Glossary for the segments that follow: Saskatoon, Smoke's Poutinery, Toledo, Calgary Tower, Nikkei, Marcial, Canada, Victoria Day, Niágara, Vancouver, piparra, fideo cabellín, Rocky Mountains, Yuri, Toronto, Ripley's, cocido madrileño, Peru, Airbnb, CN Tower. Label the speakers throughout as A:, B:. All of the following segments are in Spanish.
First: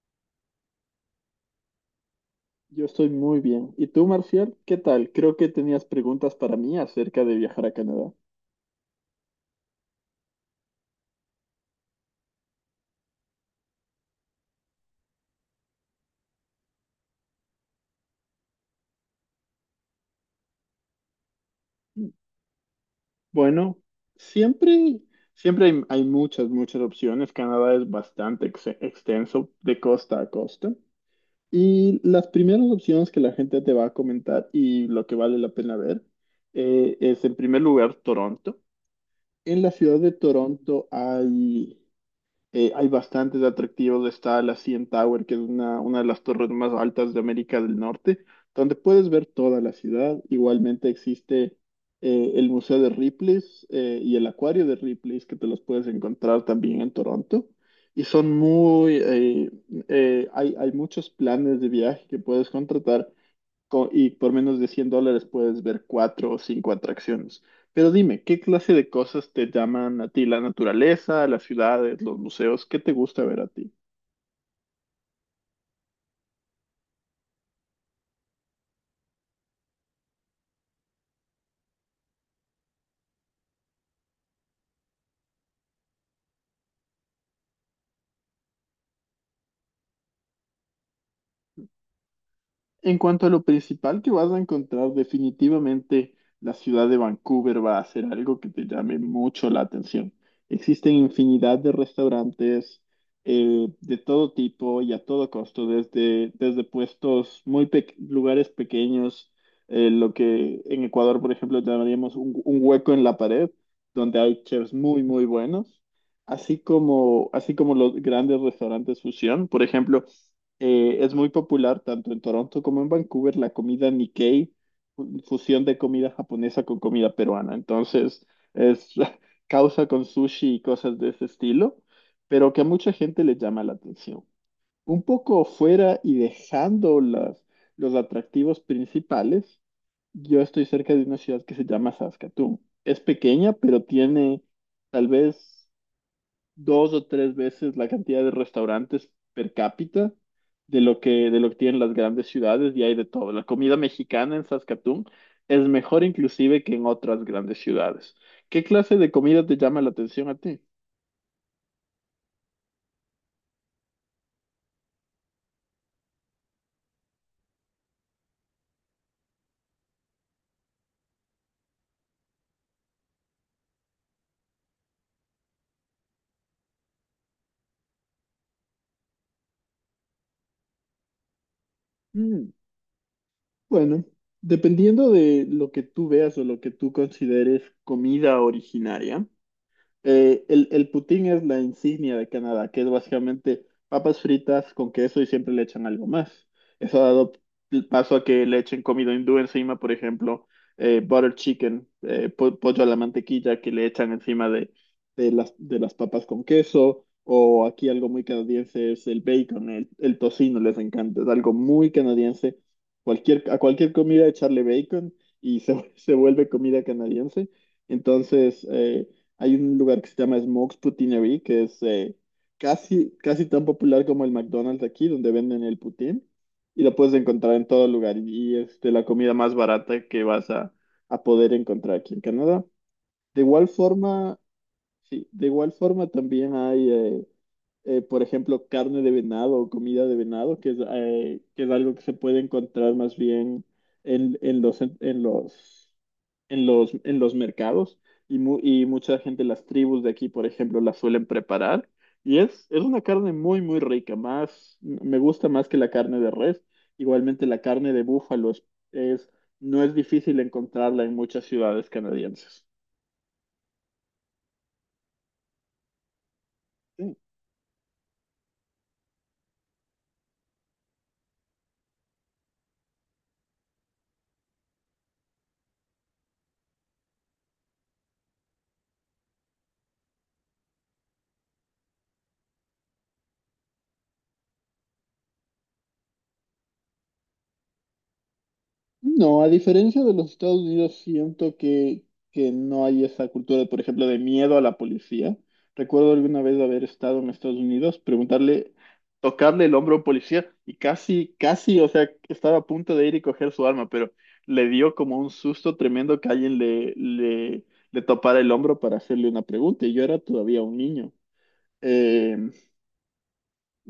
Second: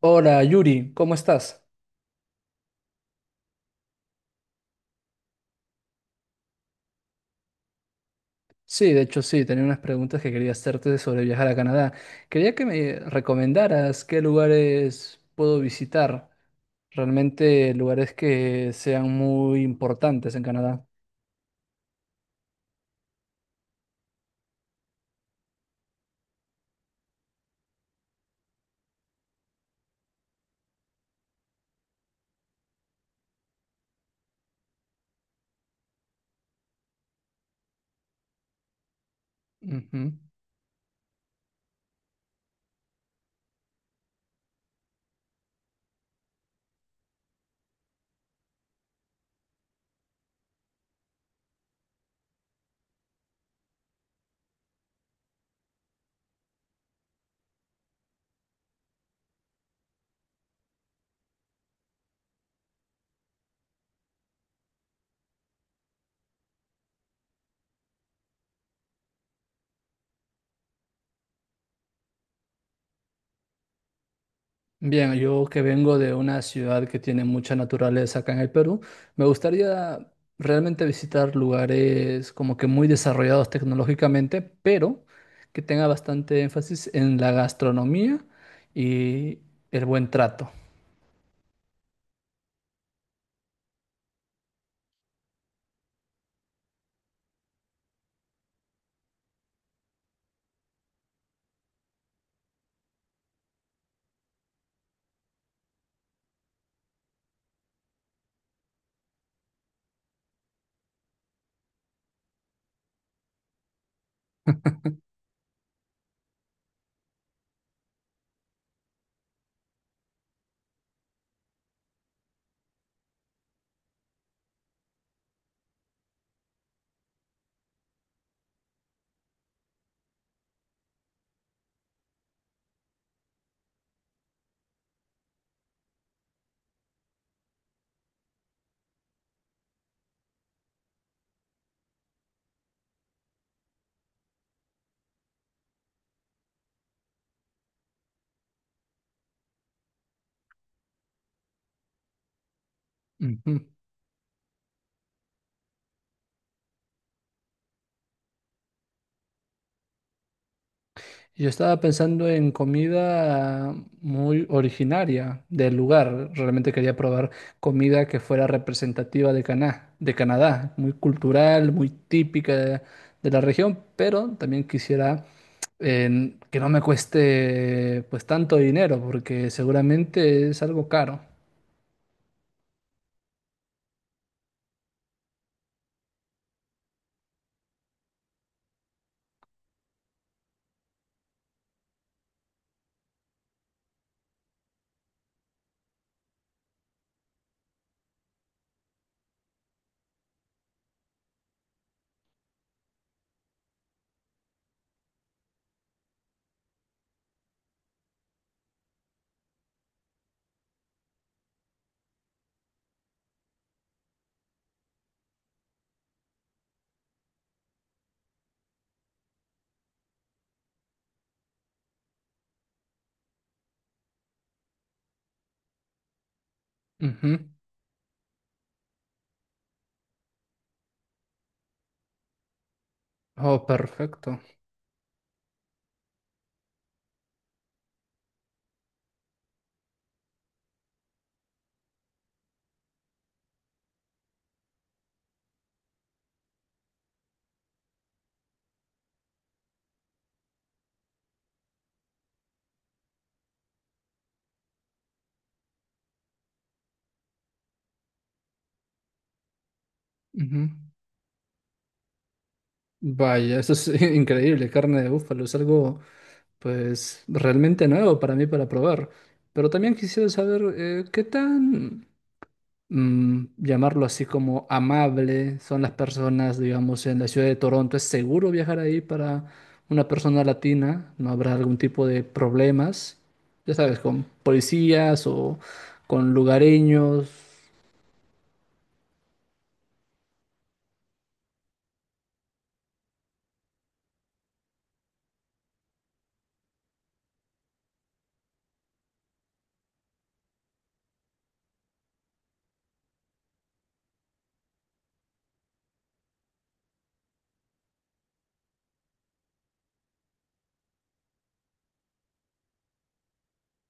A: Hola Yuri, ¿cómo estás?
B: Yo estoy muy bien. ¿Y tú, Marcial? ¿Qué tal? Creo que tenías preguntas para mí acerca de viajar a Canadá.
A: Sí, de hecho sí, tenía unas preguntas que quería hacerte sobre viajar a Canadá. Quería que me recomendaras qué lugares puedo visitar, realmente lugares que sean muy importantes en Canadá.
B: Bueno, siempre, siempre hay muchas opciones. Canadá es bastante extenso de costa a costa. Y las primeras opciones que la gente te va a comentar y lo que vale la pena ver es, en primer lugar, Toronto. En la ciudad de
A: Ujú.
B: Toronto hay hay bastantes atractivos. Está la CN Tower, que es una de las torres más altas de América del Norte, donde puedes ver toda la ciudad. Igualmente existe el Museo de Ripley's y el Acuario de Ripley's, que te los puedes encontrar también en Toronto. Y son hay muchos planes de viaje que puedes contratar y por menos de $100 puedes ver cuatro o cinco atracciones. Pero dime, ¿qué clase de cosas te llaman a ti? ¿La naturaleza, las ciudades, los museos? ¿Qué te gusta ver a ti?
A: Bien, yo que vengo de una ciudad que tiene mucha naturaleza acá en el Perú, me gustaría realmente visitar lugares como que muy desarrollados tecnológicamente, pero que tenga bastante énfasis en la gastronomía y el buen trato.
B: En cuanto a lo principal que vas a encontrar, definitivamente la ciudad de Vancouver va a ser algo que te llame mucho la atención. Existen infinidad de restaurantes de todo tipo y a todo costo, desde puestos lugares pequeños, lo que en Ecuador, por ejemplo, llamaríamos un hueco en la pared, donde hay chefs muy, muy buenos, así como los grandes restaurantes fusión, por ejemplo. Es muy popular tanto en Toronto como en Vancouver la comida Nikkei, fusión de comida japonesa con comida peruana. Entonces, es causa con sushi y cosas de ese estilo, pero que a mucha gente le llama la atención. Un poco fuera y dejando los atractivos principales, yo estoy cerca de una ciudad que se llama Saskatoon. Es pequeña, pero tiene tal vez dos o tres veces la cantidad de restaurantes per cápita de lo de lo que tienen las grandes ciudades y hay de todo. La
A: Ujú.
B: comida mexicana en Saskatoon es mejor inclusive que en otras grandes ciudades. ¿Qué clase de comida te llama la atención a ti?
A: Yo estaba pensando en comida muy originaria del lugar. Realmente quería probar comida que fuera representativa de de Canadá, muy cultural, muy típica de la región, pero también quisiera que no me cueste pues tanto dinero, porque seguramente es algo caro.
B: Mm, bueno, dependiendo de lo que tú veas o lo que tú consideres comida originaria. El poutine es la insignia de Canadá, que es básicamente papas fritas con queso y siempre le echan algo más. Eso ha dado paso a que le echen comida hindú encima, por ejemplo, butter chicken, pollo a la mantequilla que le echan encima de las papas con queso. O aquí algo muy canadiense es el bacon, el tocino, les encanta. Es algo muy canadiense. A cualquier comida echarle bacon y se vuelve comida canadiense. Entonces, hay un lugar que se llama Smoke's Poutinery, que es casi tan popular como el McDonald's aquí, donde venden el poutine, y lo puedes
A: Ujú.
B: encontrar en todo lugar, y es de la comida más barata que vas a poder encontrar aquí en Canadá. De
A: Oh,
B: igual
A: perfecto.
B: forma, sí, de igual forma también hay, por ejemplo, carne de venado o comida de venado, que que es algo que se puede encontrar más bien en, en los, en los, en los mercados y, y mucha gente, las tribus de aquí, por ejemplo, la suelen preparar. Y es una carne muy, muy rica, más, me gusta más que la carne de res. Igualmente la carne de búfalo es- no es difícil
A: Ujú.
B: encontrarla en muchas ciudades canadienses.
A: Vaya, eso es increíble. Carne de búfalo es algo pues realmente nuevo para mí para probar. Pero también quisiera saber qué tan, llamarlo así como amable son las personas, digamos, en la ciudad de Toronto. ¿Es seguro viajar ahí para una persona latina? ¿No habrá algún tipo de problemas? Ya sabes, con policías o con lugareños.
B: No, a diferencia de los Estados Unidos, siento que no hay esa cultura, por ejemplo, de miedo a la policía. Recuerdo alguna vez haber estado en Estados Unidos, preguntarle, tocarle el hombro a un policía y casi, o sea, estaba a punto de ir y coger su arma, pero le dio como un susto tremendo que alguien le topara el hombro para hacerle una pregunta y yo era todavía un niño. Eh,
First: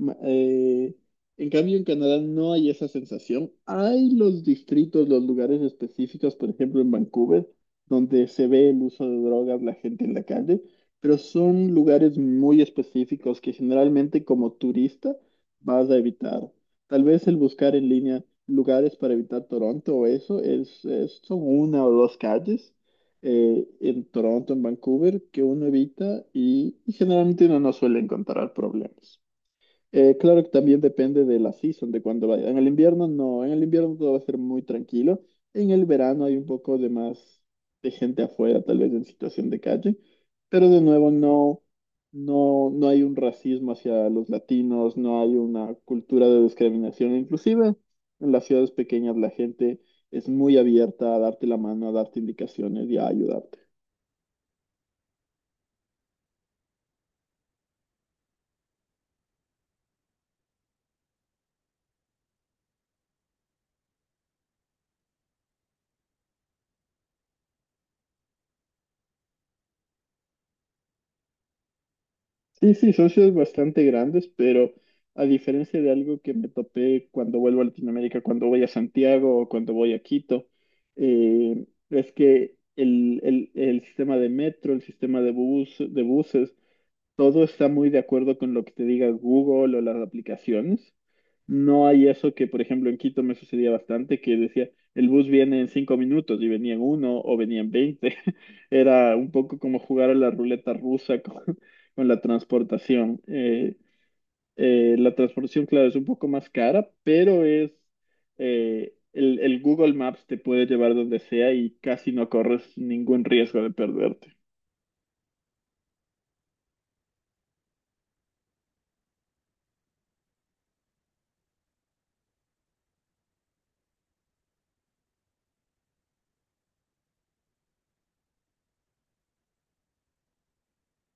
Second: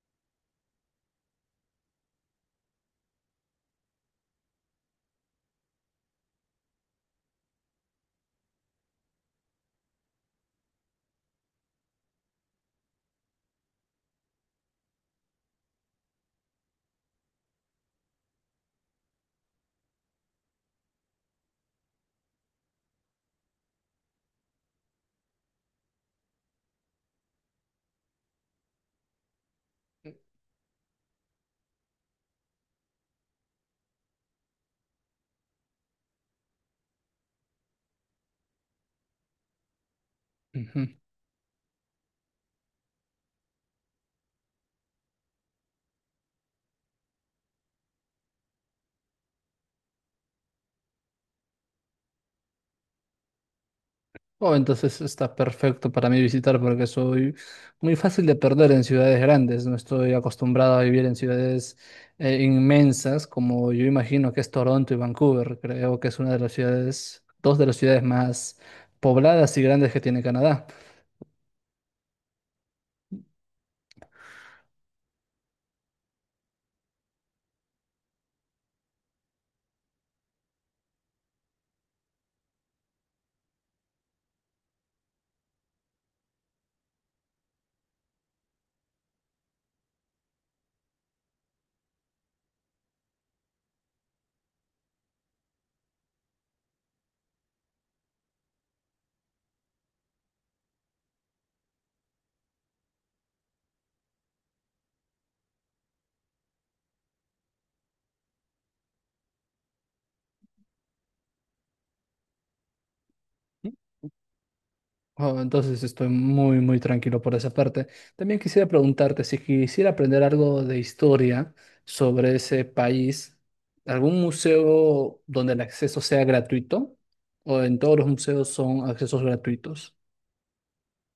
B: Ma- eh, en cambio, en Canadá no hay esa sensación. Hay los distritos, los lugares específicos, por ejemplo, en Vancouver, donde se ve el uso de drogas, la gente en la calle, pero son lugares muy específicos que generalmente como turista vas a evitar. Tal vez el buscar en línea lugares para evitar Toronto o eso son una o dos calles. En Toronto, en Vancouver, que uno evita y generalmente uno no suele encontrar problemas. Claro que también depende de la season, de cuando vaya. En el invierno no, en el invierno todo va a ser muy tranquilo. En el verano hay un poco de más de gente afuera, tal vez en situación de calle, pero de
A: Ujú.
B: nuevo no, no hay un racismo hacia los latinos, no hay una cultura de discriminación. Inclusive en las ciudades pequeñas la gente es muy abierta a darte la mano, a darte indicaciones y a ayudarte.
A: Oh, entonces está perfecto para mí visitar porque soy muy fácil de perder en ciudades grandes. No estoy acostumbrado a vivir en ciudades inmensas como yo imagino que es Toronto y Vancouver. Creo que es una de las ciudades, dos de las ciudades más pobladas y grandes que tiene Canadá.
B: Sí, sí, son ciudades bastante grandes, pero a diferencia de algo que me topé cuando vuelvo a Latinoamérica, cuando voy a Santiago o cuando voy a Quito, es que el sistema de metro, el sistema de de buses todo está muy de acuerdo con lo que te diga Google o las aplicaciones. No hay eso que, por ejemplo, en Quito me sucedía bastante, que decía, el bus viene en cinco minutos y venía en uno o venía en veinte. Era un poco como jugar a la ruleta rusa con, con la transportación. La transportación, claro, es un poco más cara, pero es... el Google Maps te puede llevar donde sea y casi no corres ningún riesgo de perderte.
A: Oh, entonces estoy muy, muy tranquilo por esa parte. También quisiera preguntarte si quisiera aprender algo de historia sobre ese país, ¿algún museo donde el acceso sea gratuito? ¿O en todos los museos son accesos gratuitos?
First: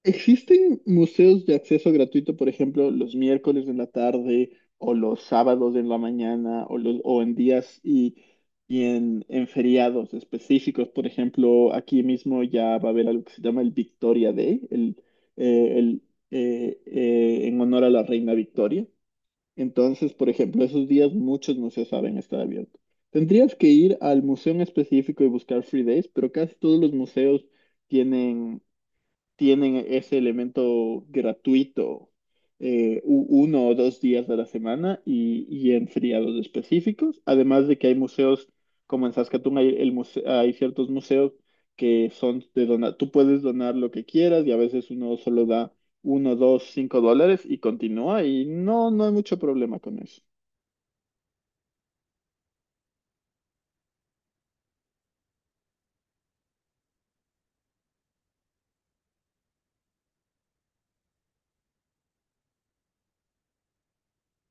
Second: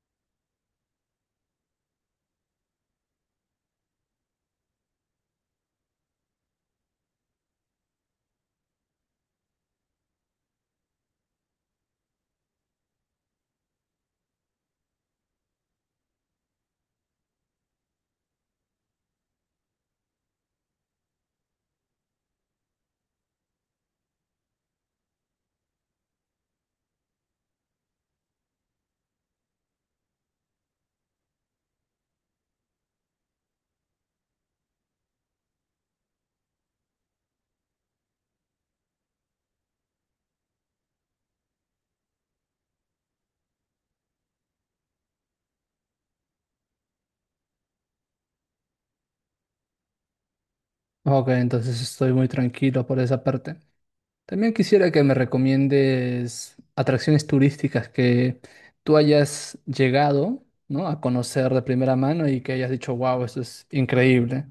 B: ¿Existen museos de acceso gratuito, por ejemplo, los miércoles en la tarde o los sábados en la mañana o en y en feriados específicos? Por ejemplo, aquí mismo ya va a haber algo que se llama el Victoria Day, eh, el, en honor a la reina Victoria. Entonces, por ejemplo, esos días muchos museos saben estar abiertos. Tendrías que ir al museo en específico y buscar free days, pero casi todos los museos tienen tienen ese elemento gratuito uno o dos días de la semana y en feriados específicos. Además de que hay museos, como en Saskatoon hay, hay ciertos museos que son de donar, tú puedes donar lo que quieras y a veces uno solo da uno, dos, cinco dólares y continúa y no, no hay mucho problema con eso.
A: Ok, entonces estoy muy tranquilo por esa parte. También quisiera que me recomiendes atracciones turísticas que tú hayas llegado, ¿no?, a conocer de primera mano y que hayas dicho, wow, esto es increíble.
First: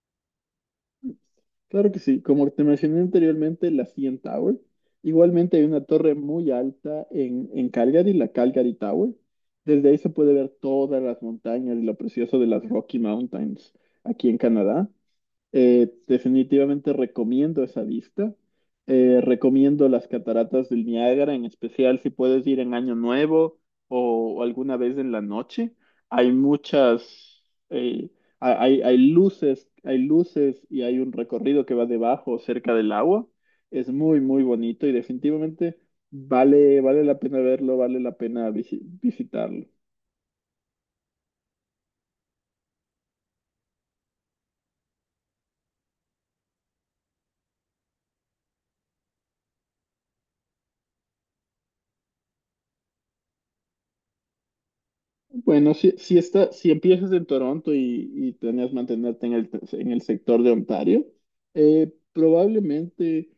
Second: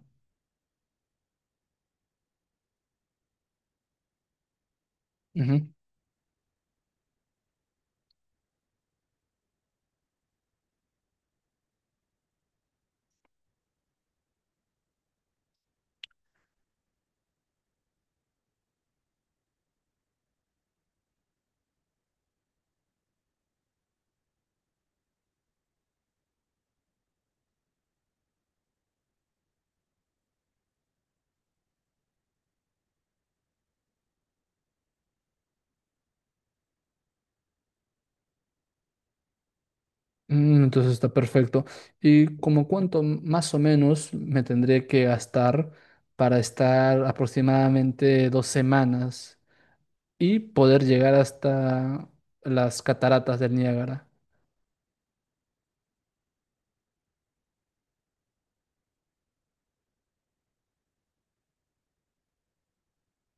B: Claro que sí, como te mencioné anteriormente, la CN Tower. Igualmente hay
A: Ujú.
B: una torre muy alta en Calgary, la Calgary Tower. Desde ahí se puede ver todas las montañas y lo precioso de las Rocky Mountains aquí en Canadá. Definitivamente recomiendo esa vista. Recomiendo las cataratas del Niágara, en especial si puedes ir en Año Nuevo o alguna vez en la noche. Hay eh, hay luces y hay un recorrido que va debajo, cerca del agua. Es muy, muy bonito y definitivamente vale la pena verlo, vale la pena visitarlo.
A: Mm, entonces está perfecto. ¿Y como cuánto más o menos me tendré que gastar para estar aproximadamente 2 semanas y poder llegar hasta las cataratas del Niágara?
B: Bueno, si empiezas en Toronto y planeas mantenerte en en el sector de Ontario, eh, probablemente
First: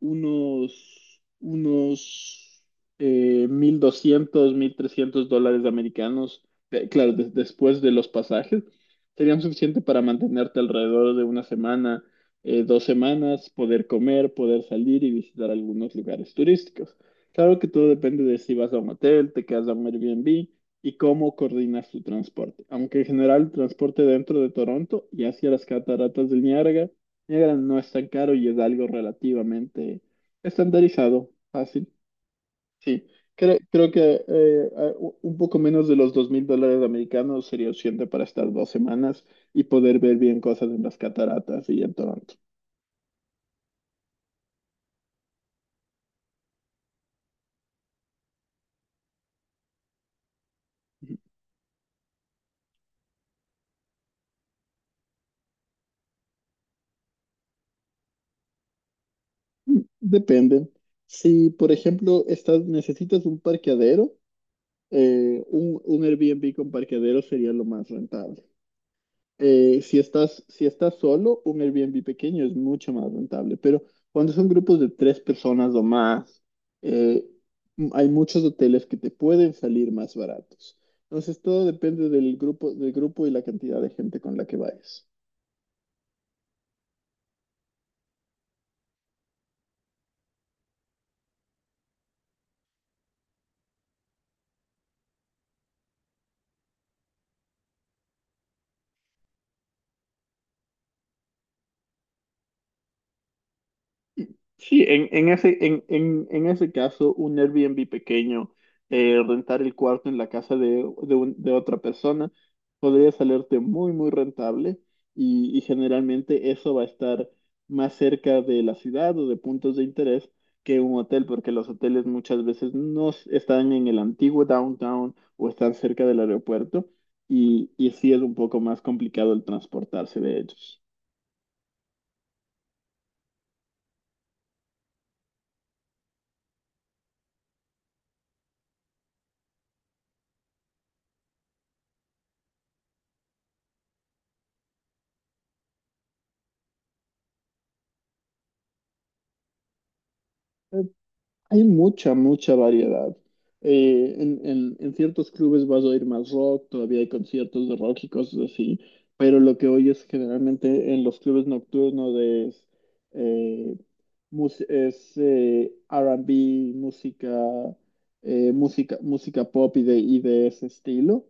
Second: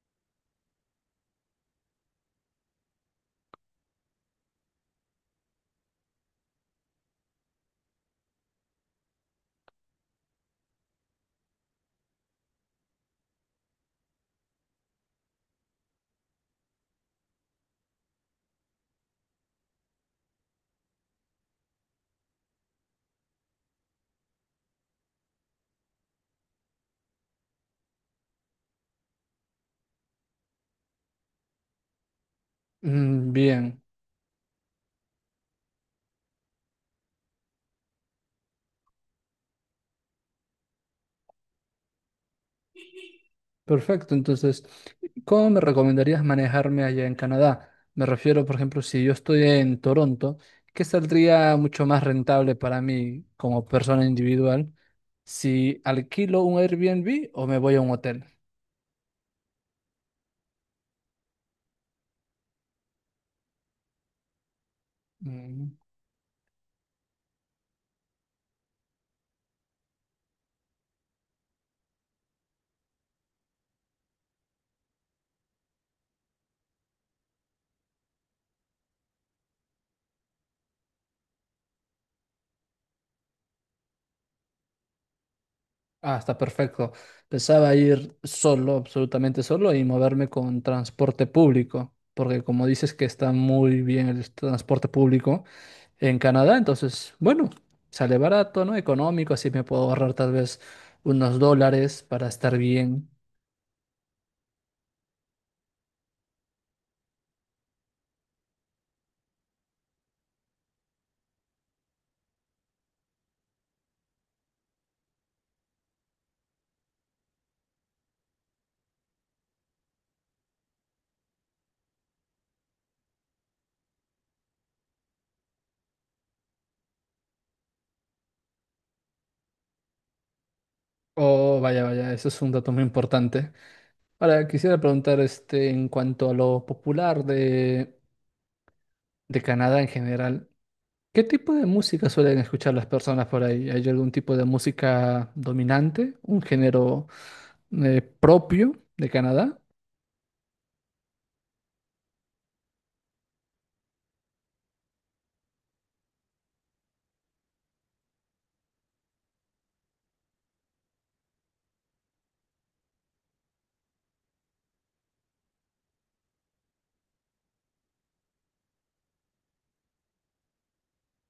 B: unos 1.200, $1.300 americanos, claro, después de los pasajes, serían suficiente para mantenerte alrededor de una semana, dos semanas, poder comer, poder salir y visitar algunos lugares turísticos. Claro que todo depende de si vas a un hotel, te quedas a un Airbnb y cómo coordinar su transporte. Aunque en general el transporte dentro de Toronto y hacia las cataratas del Niágara no es tan caro y es algo relativamente estandarizado, fácil. Sí,
A: Mm, bien,
B: creo que un poco menos de los $2.000 americanos sería suficiente para estar dos semanas y poder ver bien cosas en las cataratas y en Toronto.
A: perfecto. Entonces, ¿cómo me recomendarías manejarme allá en Canadá? Me refiero, por ejemplo, si yo estoy en Toronto, ¿qué saldría mucho más rentable para mí como persona individual? ¿Si alquilo un Airbnb o me voy a un hotel?
B: Mm, depende. Si, por ejemplo, necesitas un parqueadero,
A: Mm.
B: un Airbnb con parqueadero sería lo más rentable. Si estás solo, un Airbnb pequeño es mucho más rentable, pero cuando son grupos de tres personas o más, eh, hay muchos hoteles que te pueden salir más baratos. Entonces, todo depende del grupo y la cantidad de gente con la que vayas.
A: Ah, está perfecto. Pensaba ir solo, absolutamente solo, y moverme con transporte público, porque como dices que está muy bien el transporte público en Canadá. Entonces, bueno, sale barato, ¿no? Económico, así me puedo ahorrar tal vez unos dólares para estar bien.
B: Sí, en ese caso, un Airbnb pequeño, rentar el cuarto en la casa de otra persona, podría salirte muy, muy rentable y generalmente eso va a estar más cerca de la ciudad o de puntos de interés que un hotel, porque los hoteles muchas veces no s- están en el antiguo downtown o están cerca del aeropuerto y sí es un poco más complicado el transportarse de ellos.
A: Oh, vaya, vaya, eso es un dato muy importante. Ahora, quisiera preguntar, este, en cuanto a lo popular de Canadá en general, ¿qué tipo de música suelen escuchar las personas por ahí? ¿Hay algún tipo de música dominante? ¿Un género propio de Canadá?
B: Hay mucha, mucha variedad. En ciertos clubes vas a oír más rock, todavía hay conciertos de rock y cosas así, pero lo que oyes generalmente en los clubes nocturnos eh, es R&B, música, música pop y de ese estilo.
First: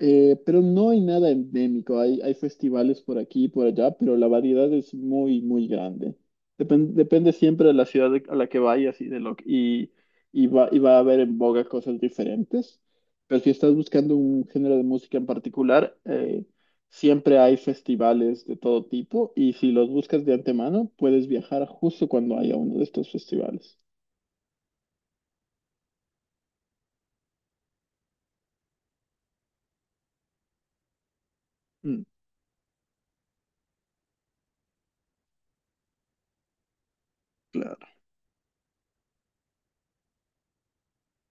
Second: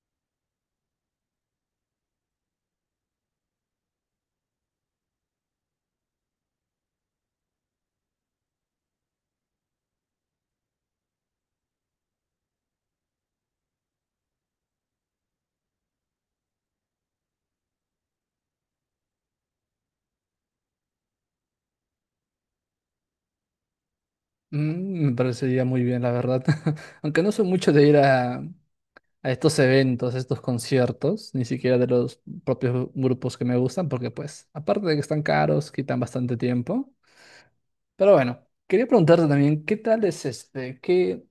B: Pero no hay nada endémico, hay festivales por aquí y por allá, pero la variedad es muy, muy grande. Depende siempre de la ciudad a la que vayas y de lo y y va a haber en boga cosas diferentes. Pero si estás buscando un género de música en particular, siempre hay festivales de todo tipo y si los buscas de antemano, puedes viajar justo cuando haya uno de estos festivales.
A: Mm, me parecería muy bien, la verdad. Aunque no soy mucho de ir a estos eventos, a estos conciertos, ni siquiera de
B: Mm,
A: los propios grupos que me gustan, porque pues, aparte de que están caros, quitan bastante tiempo.
B: claro.
A: Pero bueno, quería preguntarte también, ¿qué tal es este? ¿Qué,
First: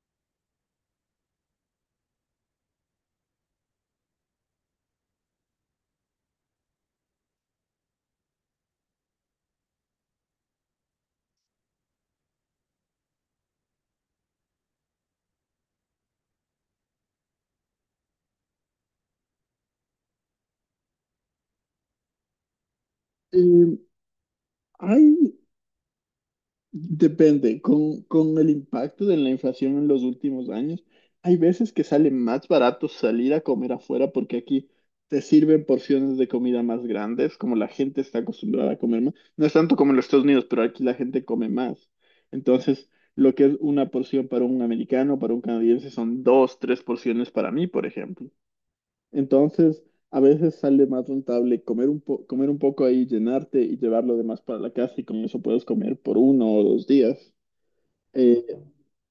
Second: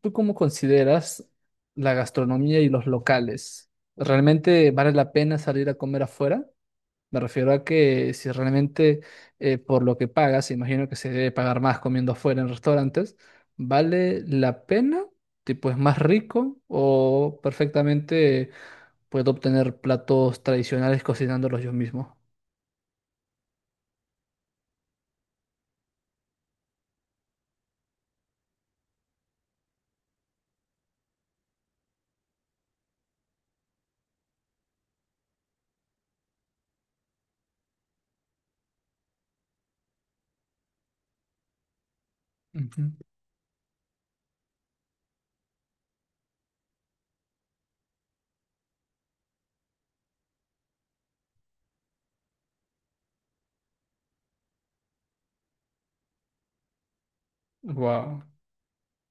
A: tú cómo consideras la gastronomía y los locales? ¿Realmente vale la pena salir a comer afuera? Me refiero a que si realmente por lo que pagas, imagino que se debe pagar más comiendo afuera en restaurantes, ¿vale la pena? Tipo, ¿es más rico o perfectamente puedo obtener platos tradicionales cocinándolos yo mismo?
B: Eh, hay Depende, con el impacto de la inflación en los últimos años, hay veces que sale más barato salir a comer afuera porque aquí te sirven porciones de comida más grandes, como la gente está acostumbrada a comer más. No es tanto como en los Estados Unidos, pero aquí la gente come más. Entonces, lo que es una porción para un americano, para un canadiense, son dos, tres porciones para mí, por ejemplo. Entonces, a veces sale más rentable comer un poco ahí, llenarte y llevar lo demás para la casa y con eso puedes comer por uno o dos días.
A: Wow.
B: Eh,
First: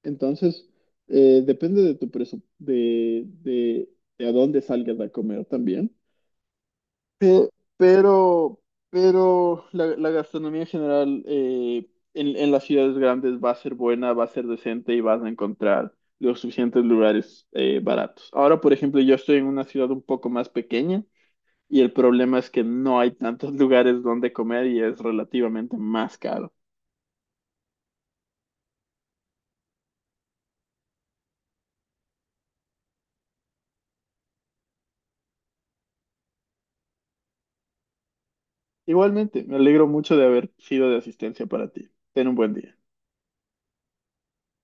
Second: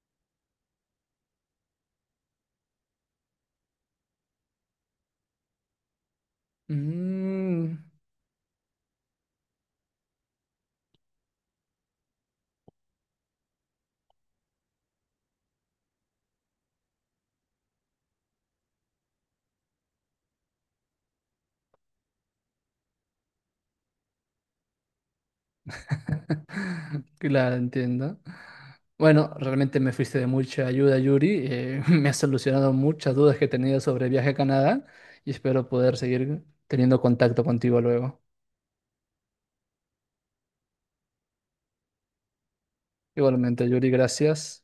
B: entonces, depende de tu de a dónde salgas a comer también. Pe-
A: Mm.
B: Pero, pero la gastronomía en general en las ciudades grandes va a ser buena, va a ser decente y vas a encontrar los suficientes lugares baratos. Ahora, por ejemplo, yo estoy en una ciudad un poco más pequeña. Y el problema es que no hay tantos lugares donde comer y es relativamente más caro.
A: Claro, entiendo. Bueno, realmente me fuiste de mucha ayuda, Yuri. Me has solucionado muchas dudas que tenía sobre el viaje a Canadá y espero poder seguir teniendo contacto contigo luego.
B: Igualmente, me alegro mucho de haber sido de asistencia para ti. Ten un buen día.
A: Igualmente, Yuri, gracias.